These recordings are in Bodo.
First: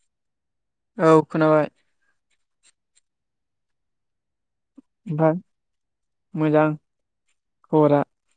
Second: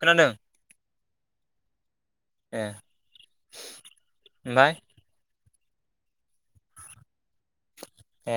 खोनादों औ खोनाबाय। ए ओमफ्राय ओमफ्राय मोजां खबरा ए।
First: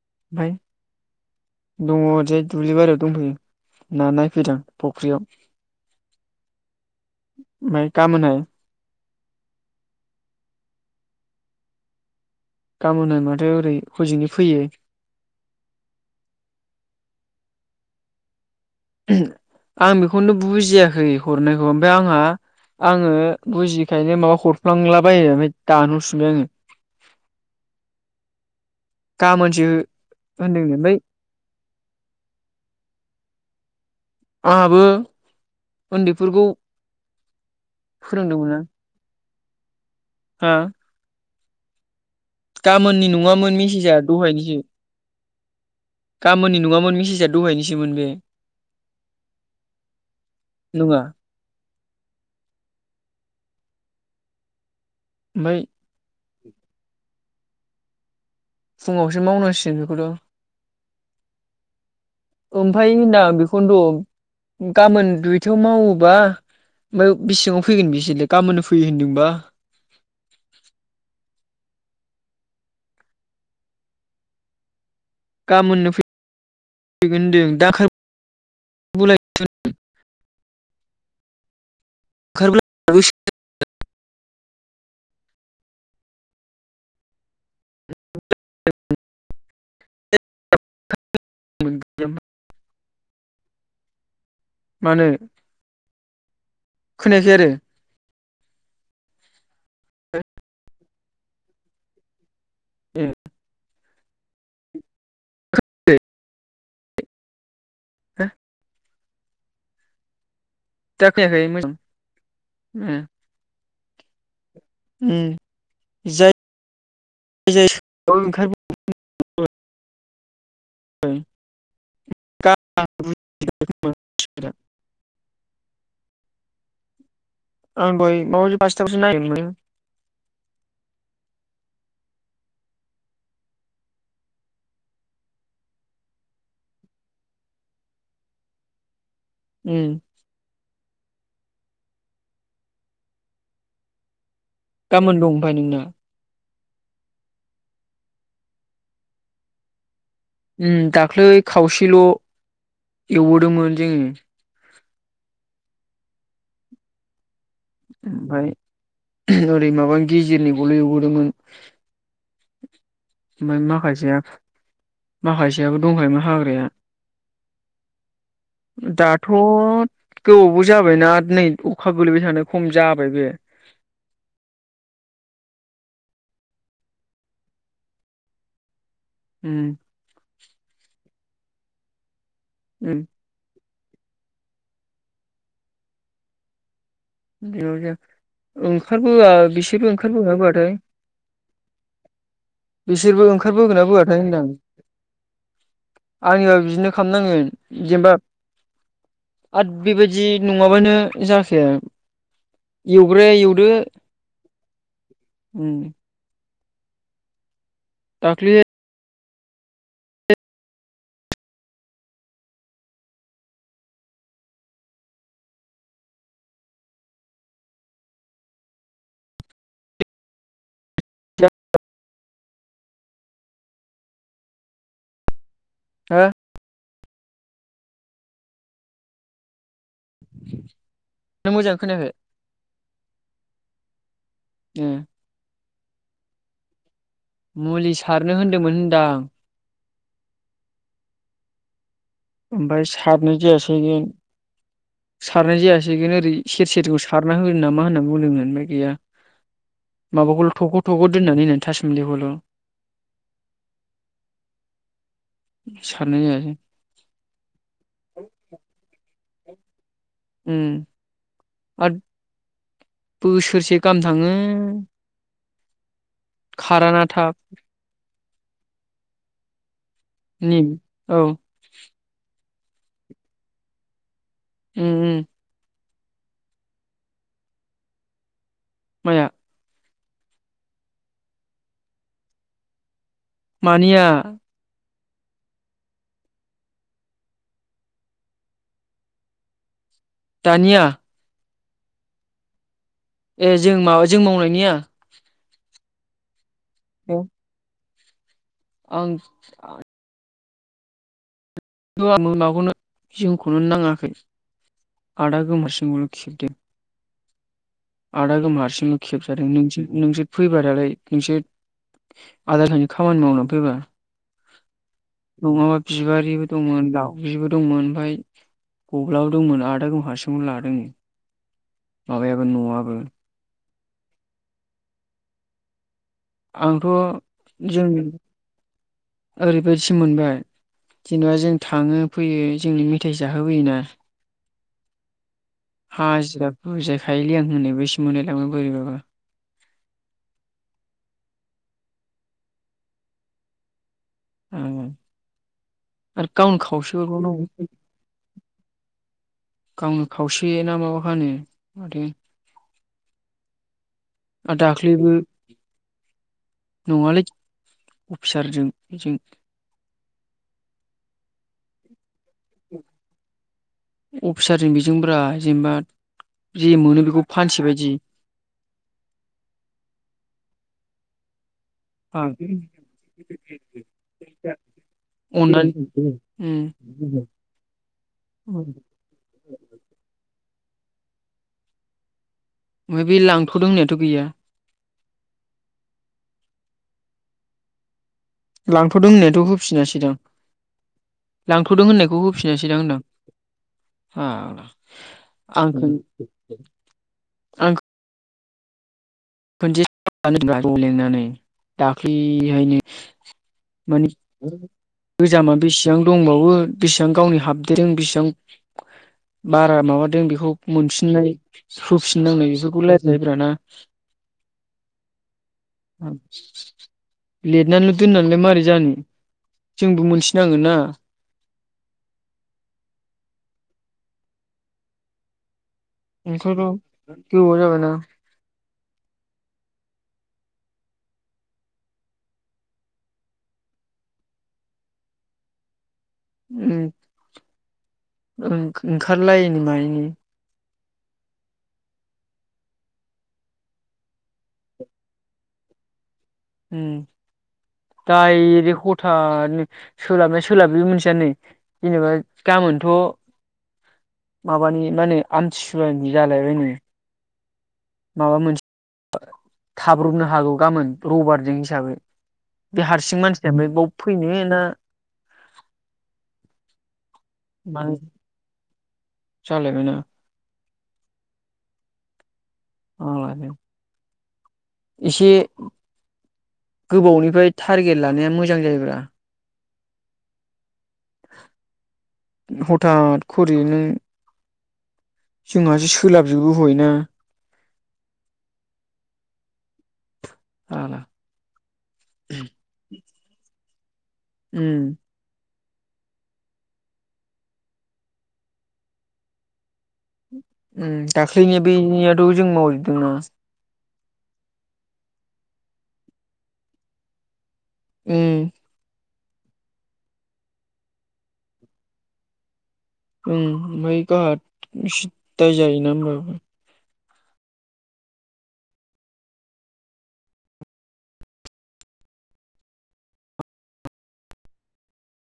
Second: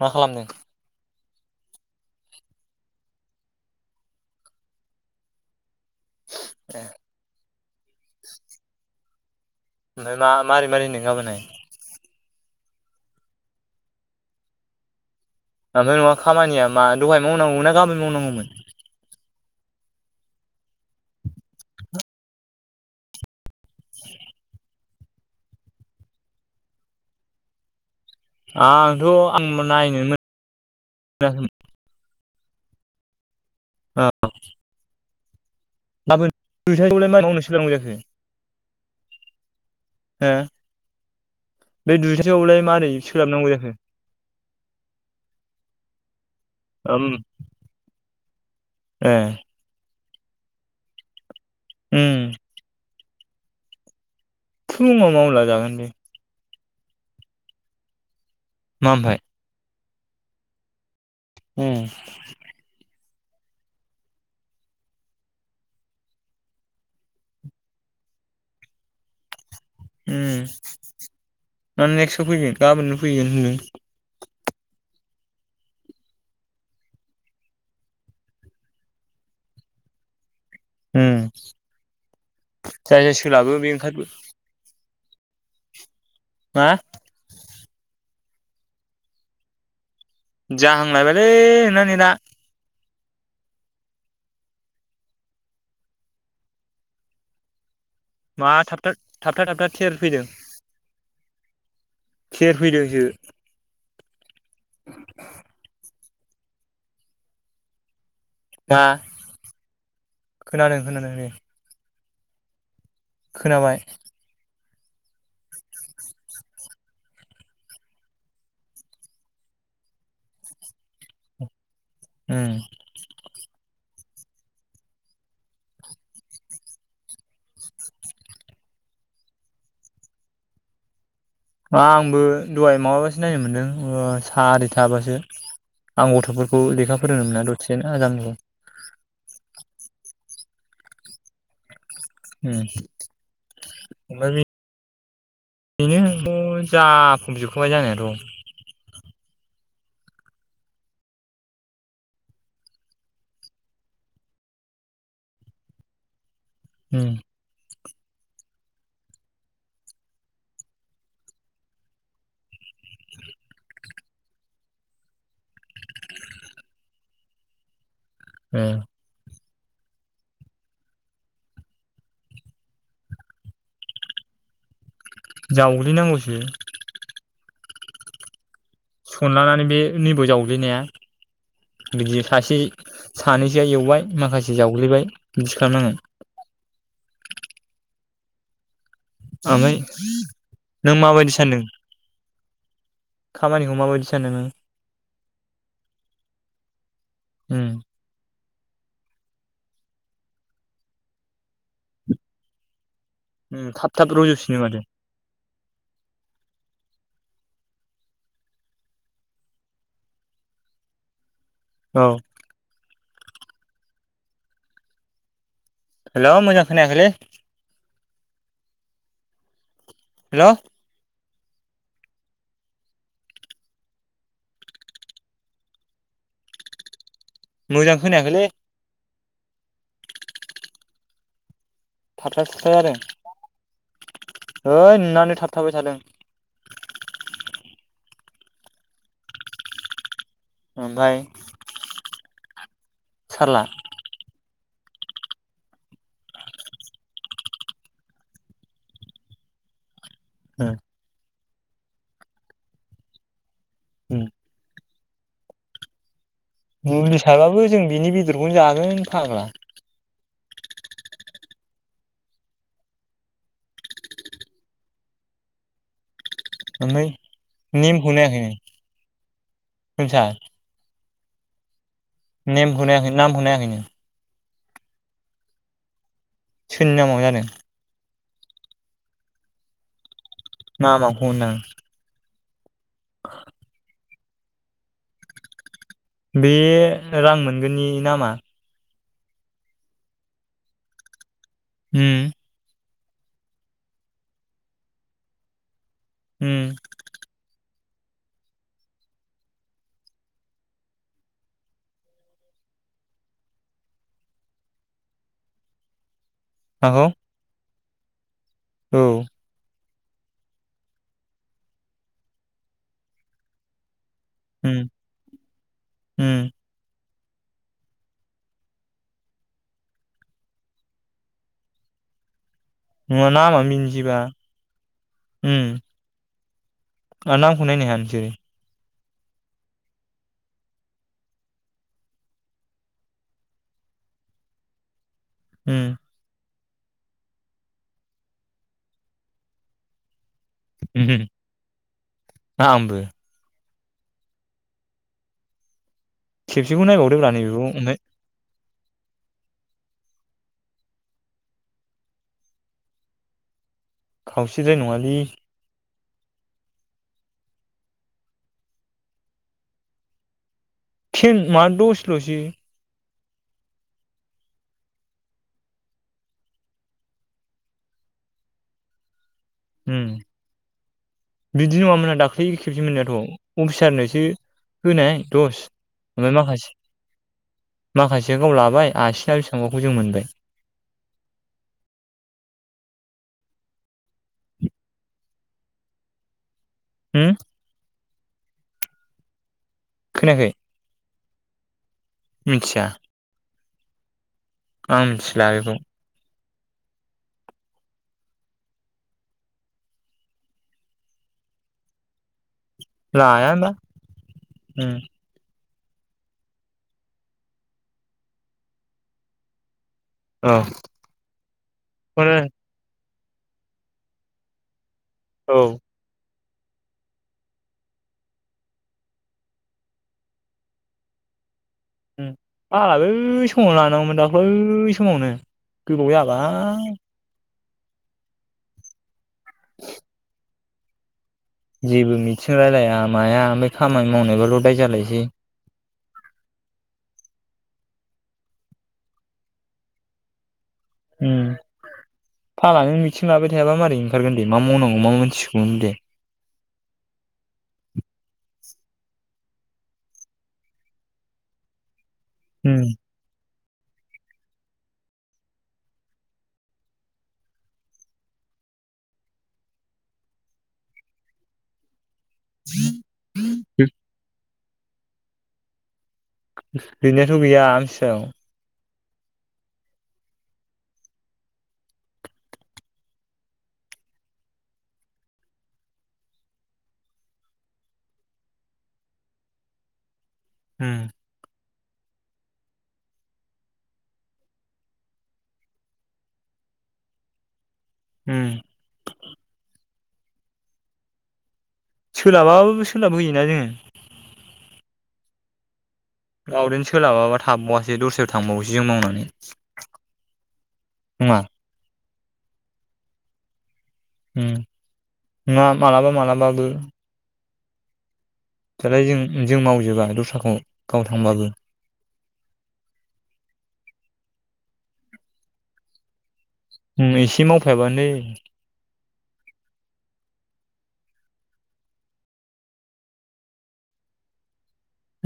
मा खालामदों। ओमफ्राय दङ ओरैजाय दुब्लि बारियाव दंफैयो ना नायफैदों फख्रियाव। [inaudible] [unintelligible] गामोनहाय ओमफ्राय मा मारै मारै होनदों गाबोनहाय। गाबोनाय माथो ओरै हजोंनि फैयो। ओमफ्राय नङा खामानिया मा दहाय मावनांगौमोन ना गामोन मावनांगौमोन। आं बेखौनो बुजियाखै हरनायखौ ओमफ्राय आंहा आङो बुजिखायनो माबा हरफ्लांला बायो ओमफाय दानहर फिनबाय आङो। आ आंथ' गाबोनसो आं नायनो होनदोंनो ओमफ्राय मोन आहाबो। फोरोंदोंमोन आं [unintelligible] हो [unintelligible] बे दुइथासोआवलाय मारै गाबोननि सोलाबनांगौ नङामोन जाखो मेसेजआ दहायनिसो। गाबोननि नङामोन ओम मिसेजआ दहायनिसोमोन बे। ए। नङा। उम। फुङाव मावला ओमफ्राय जागोन दे। मा फुङावसो मावनांसिगोन। [unintelligible] उम। ओमफाय होनदां बेखौनोथ' गाबोन दुइथायाव मावोबा ओमफ्राय बिसेङाव फैगोन बिसोरलै गाबोननो फैयो होनदोंबा। उम ना नेक्स्टआव फैगोन गाबोननो फैगोन होनदों। गामोननो फै फैगोन होनदों दा [unintelligible] उम। ओंखारबोला जाय जाय सोलाबो बे ओंखारबो। मा [inaudible] जाहांलायबायलै होसिगौमोन नोंना नेदा। मानो खोनायाखै आरो। मा थाब थाबथा थाबथा थेर फैदों? थेर फैदोंसो। [inaudible] [inaudible] हा? खोनादों खोनादों दे। उम। खोनाबाय। उम [unintelligible] होम। [unintelligible] आं बाय माबायदि पासतायावसो नायनो मोनो। आंबो दहाय माबाबासो नायनो मोनदों ओ सारिथाबासो आं गथ'फोरखौ लेखा फोरोंदों मोना दससेनो आजा मोनखौ। उम। उम ओमफाय बे गाबोन दं ओमफाय नोंना? जाखुम जोबखाबाय जानायाथ'। उम दाख्लै खावसेल' एवबोदोंमोन जोङो। उम। ओमफाय ओरै माबा गेजेरनिखौल' एवबोदोंमोन। आ माखासेयाबो दंखायोमोन हाग्राया ओ दाथ' थ' गोबावबो जाबायना नै अखा गोलैबाय थानो खम जाबाय बे। जावग्लिनांगौसो उम सनलानानै बे नै बाव जावग्लिनाया। बिदि सासे उम सानैजों सेया एवबाय माखासे जावग्लिबाय बिदि खालामनांगोन। दिबाव‌ जाया ओं ओंखारबोआ ओमफ्राय बिसोरबो ओंखारबोगोना बोआथाय नों माबायदि सानदों बिसोरबो खामानिखौ ओंखारबोगोना माबायदि बोआथाय सानदों होनदां। नों आंनियाव बिदिनो खालामनाङो उम जेनेबा आद बेबायदि नङाबानो जाखाया। एवग्राया एवदो उम थाब थाब रज'फिनो माथो उम। दाखलि औ। हेल' मोजां खोनायाखैलै हेल'। हो मोजां खोनायाखैलै नों मोजां खोनायाखै थाबथा थुबथा थादों ए हैओइ नोंनानो थाब [unintelligible] थादों मुलि सारनो होन्दोंमोन होनदां ओमफाय ओमफाय सारनाय जायासै [unintelligible] सारनाय जायासैगोन ओरै सेर सेरखौ सारना हो नामा होननानै बुंदों ओमफाय गैया माबाखौल थख' थख' दोननानै होननानै थासुमलिखौल' सारनाय जायसै मुलि सारबाबो जों बिनि बेदरखौनो जागोन फाग्ला ओम आथ बोसोरसे गाहाम थाङो खाराना थाब [unintelligible] निम खौनायाखै नों निम [unintelligible] औ नेम खौ नायाखै नामखौ नायाखैनो ओम ओम सोरनि नामाव जादों माया [unintelligible] मानिया बे रां मोनगोननि नामा दानिया ओम ए जों माबा जों मावनायनिया ओम औ आं [unintelligible] नाङाखै आदा गोमोरसिंल' खेबदो माखौ आदा [unintelligible] औ खेबजादों नों [unintelligible] नोंसोर फैबादालाय नोंसोर आदा [unintelligible] खामानि मावनो फैबा उम नङाबा बिबारिबो उम [unintelligible] दंमोन आमफाय गब्लाबो दंमोन आदा गव हारसिंल' लादों नो [unintelligible] [unintelligible] ओम आंथ' जों ओरैबायादिसो मोनबाय जेनेबा जों थाङो फैयो जोंनो मेथाइ जाहोबोयोना उम हाजिरा बुजायखायोलै आं होननाय बादिसो मोनलायलाङो बोरैबा बा। ओम आंबो। उम। खेबसेखौ नायबावदोब्रा नैबेखौ। ओमफ्राय गावनो खावसे ना माबा खानो माथो। आरो खावसेद्राय दाख्लैबो नङालि। नङालै अफिसारजों बेजों। टिन मा दस थ्रसि अफिसारनि बेजोंब्रा जेनेबा जे मोनो बेखौ फानसै बायदि। उम। बिदि नङामोनहा दाख्लै खेबसे मोननायाथ' अफिसारनोसो होनाय दस अननानै ओमफ्राय उम माखासे माखासे गाव लाबाय आसिना बेसेबांबाखौ जों मोनबाय। ओमफ्राय बे लांथ'दों होननायाथ' गैया। ओ। लांथ'दों होननायथ' फिनासै दां। खोनायाखै लांथ'दों होननाय खौ होफिनासै दां मिथिया होनदां। फाग्ला आं मिथिला आं बेखौ [unintelligible] आं [unintelligible] खनसे [unintelligible] ज' लेंनानै दाख्लिहायनो लाया होमबा माने उम गोजामा बेसे बां दंबावो बेसेबां गावनि हाबदेरदों बेसेबां बारा माबा जों बेखौ औ मोनफिननाय खौनो होफिननांनाय बेफोरखौ लाय जायोब्रा ना? औ। लेदनानैल' दोननानैलाय मा जानो। जोंबो मोनथि नांगोन ना। उम आंहा बै समावनो लानांगौमोन दाखै समावनो। गोबाव नंखागौ जाबाय गोबाव जाबाय। हेलौ। जेबो मिथिं रायलाया माया ओमफ्राय खामानि मावनायबाल' दाय जालायसै। उम। ओंखारलायैनि मायैनि। उम फाग्लानि मिथिं लाबाय थायाबा मारै ओंखारगोन दे मा मावनांगौ मा मानथिगौमोन दे। डाइरेक्ट हथानो सोलाबनाया सोलाब बे मोनथियाबो नै जेनेबा गाबोनथ' माबानि मा होनो आमथिसुवानि जालायबायनो माबा मोनसे थाब्रबनो हागौ गाबोन रबारजों हिसाबै बे हारसिं मानसिया ओमफाय बाव फैनो ना गैनायाथ' गैया आमथिसुयाव जालाय बायना। [unintelligible] एसे गोबावनिफ्राय टारगेट लानाया मोजां जायोब्रा। उम हथात खरि नो जोंहासो सोलाबजोबो हयना। उम [unintelligible] सोलाबाबो सोलाब होयोना जोङो। उम। गावदेन सोलाबाबा थाबबावासै दस्रायाव थांबावनोसै जों मावनानै। उम नङा दाखलिनि बेनिया खौबो जों मावजोबदोंना। उम नङा मालाबा मालाबाबो। उम ओमफ्राय जों-जों मावजोबा दस्राखौ गाव थांबाबो। ओं ओमफ्राय गावहा सिद दाय जायोना होमबाबो। उम एसे मावफायाबानो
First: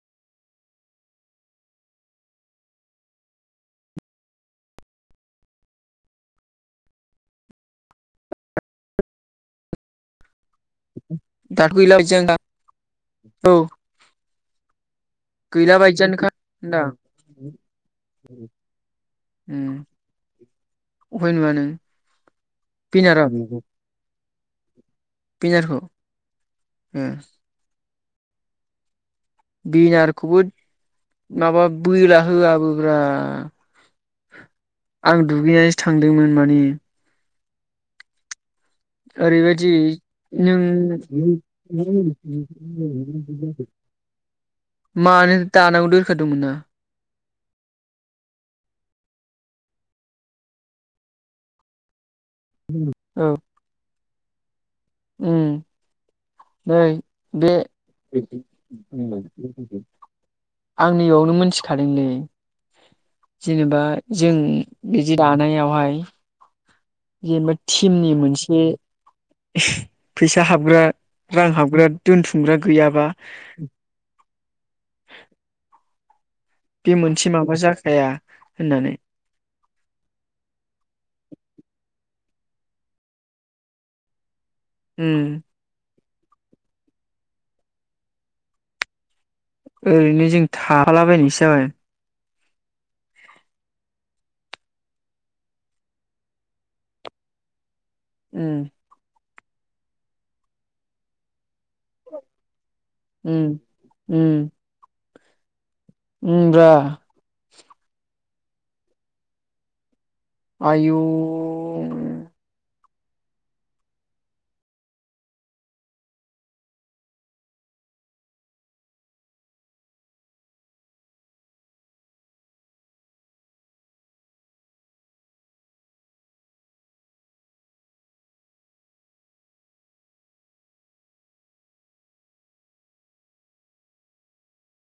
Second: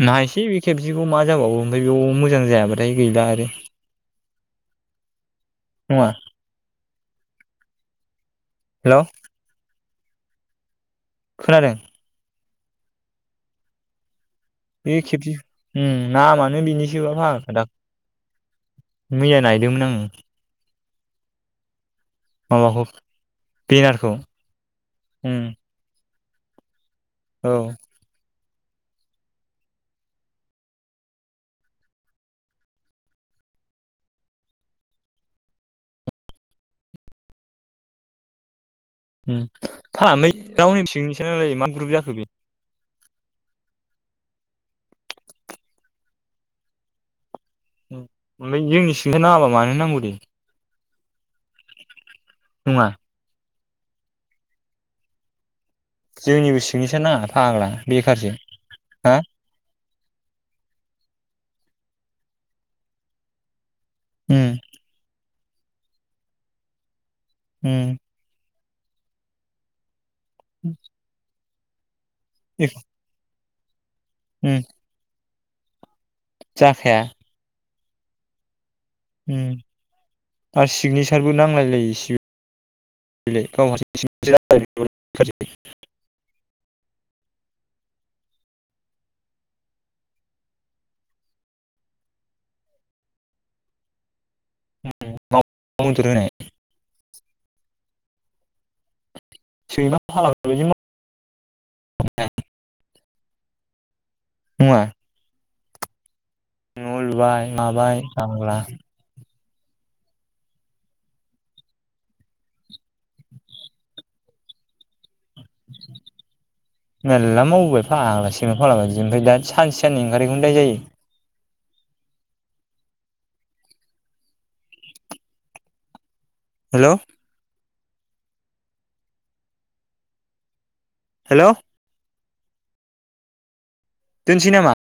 नायसै बे खेबसेखौ मा जाबावो ओमफ्राय बेयाव मोजां जायाबाथाय गैला आरो नङा हेल'। खोनादों दाथ गैला [unintelligible] औ। बे खेबसे गैला बायदियानोखा नामानो होनदां बिनिसोबा फाग्ला दा मैया नायदोंमोन आङो। अबावहाय नुआ नों? माबाखौ बेनारखौ? उम बिनारखौ? उम औ बिनारखौबो माबा बोला होआबोब्रा आं दुगैनायसो थांदोंमोन माने। उम ओरैबायदि फाग्ला नों रावनि सिंनिसो नालाय मा ग्रुप जाखो बे [unintelligible] मानो दानांगौ दोनखादोंमोन ना। ओमफ्राय जोंनि सिंनिफाय नाङाबा मानो नांगौ दे। नङा औ। उम। जोंनिबो नै सिगनेसार नाङा बे फाग्ला बेखारजों हा आंनियावनो मोनथिखादोंलै जेनेबा जों उम बिदि जानायावहाय जेनेबा उम टिमनि मोनसे [unintelligible] फैसा हाबग्रा रां हाबग्रा दोनथुमग्रा गैयाबा उम। बे जाखाया मोनसे माबाजा [unintelligible] हाया होननानै उम आरो सिगनेसारबो नांलायलायो [unintelligible] गावहा उम [unintelligible] [unintelligible] ओरैनो जों थाफाला बायनायसो जाबाय। [unintelligible] उम। सैमा [unintelligible] उम- उम। नङा उम [unintelligible] न' लुबाय माबाय [unintelligible] आयु [unintelligible] मेलला मावबोबाय फागला [unintelligible] ओमफ्राय दा सानसे साननै ओंखारै खोनो दायजायो हेलौ। हेल' दोनसै नामा?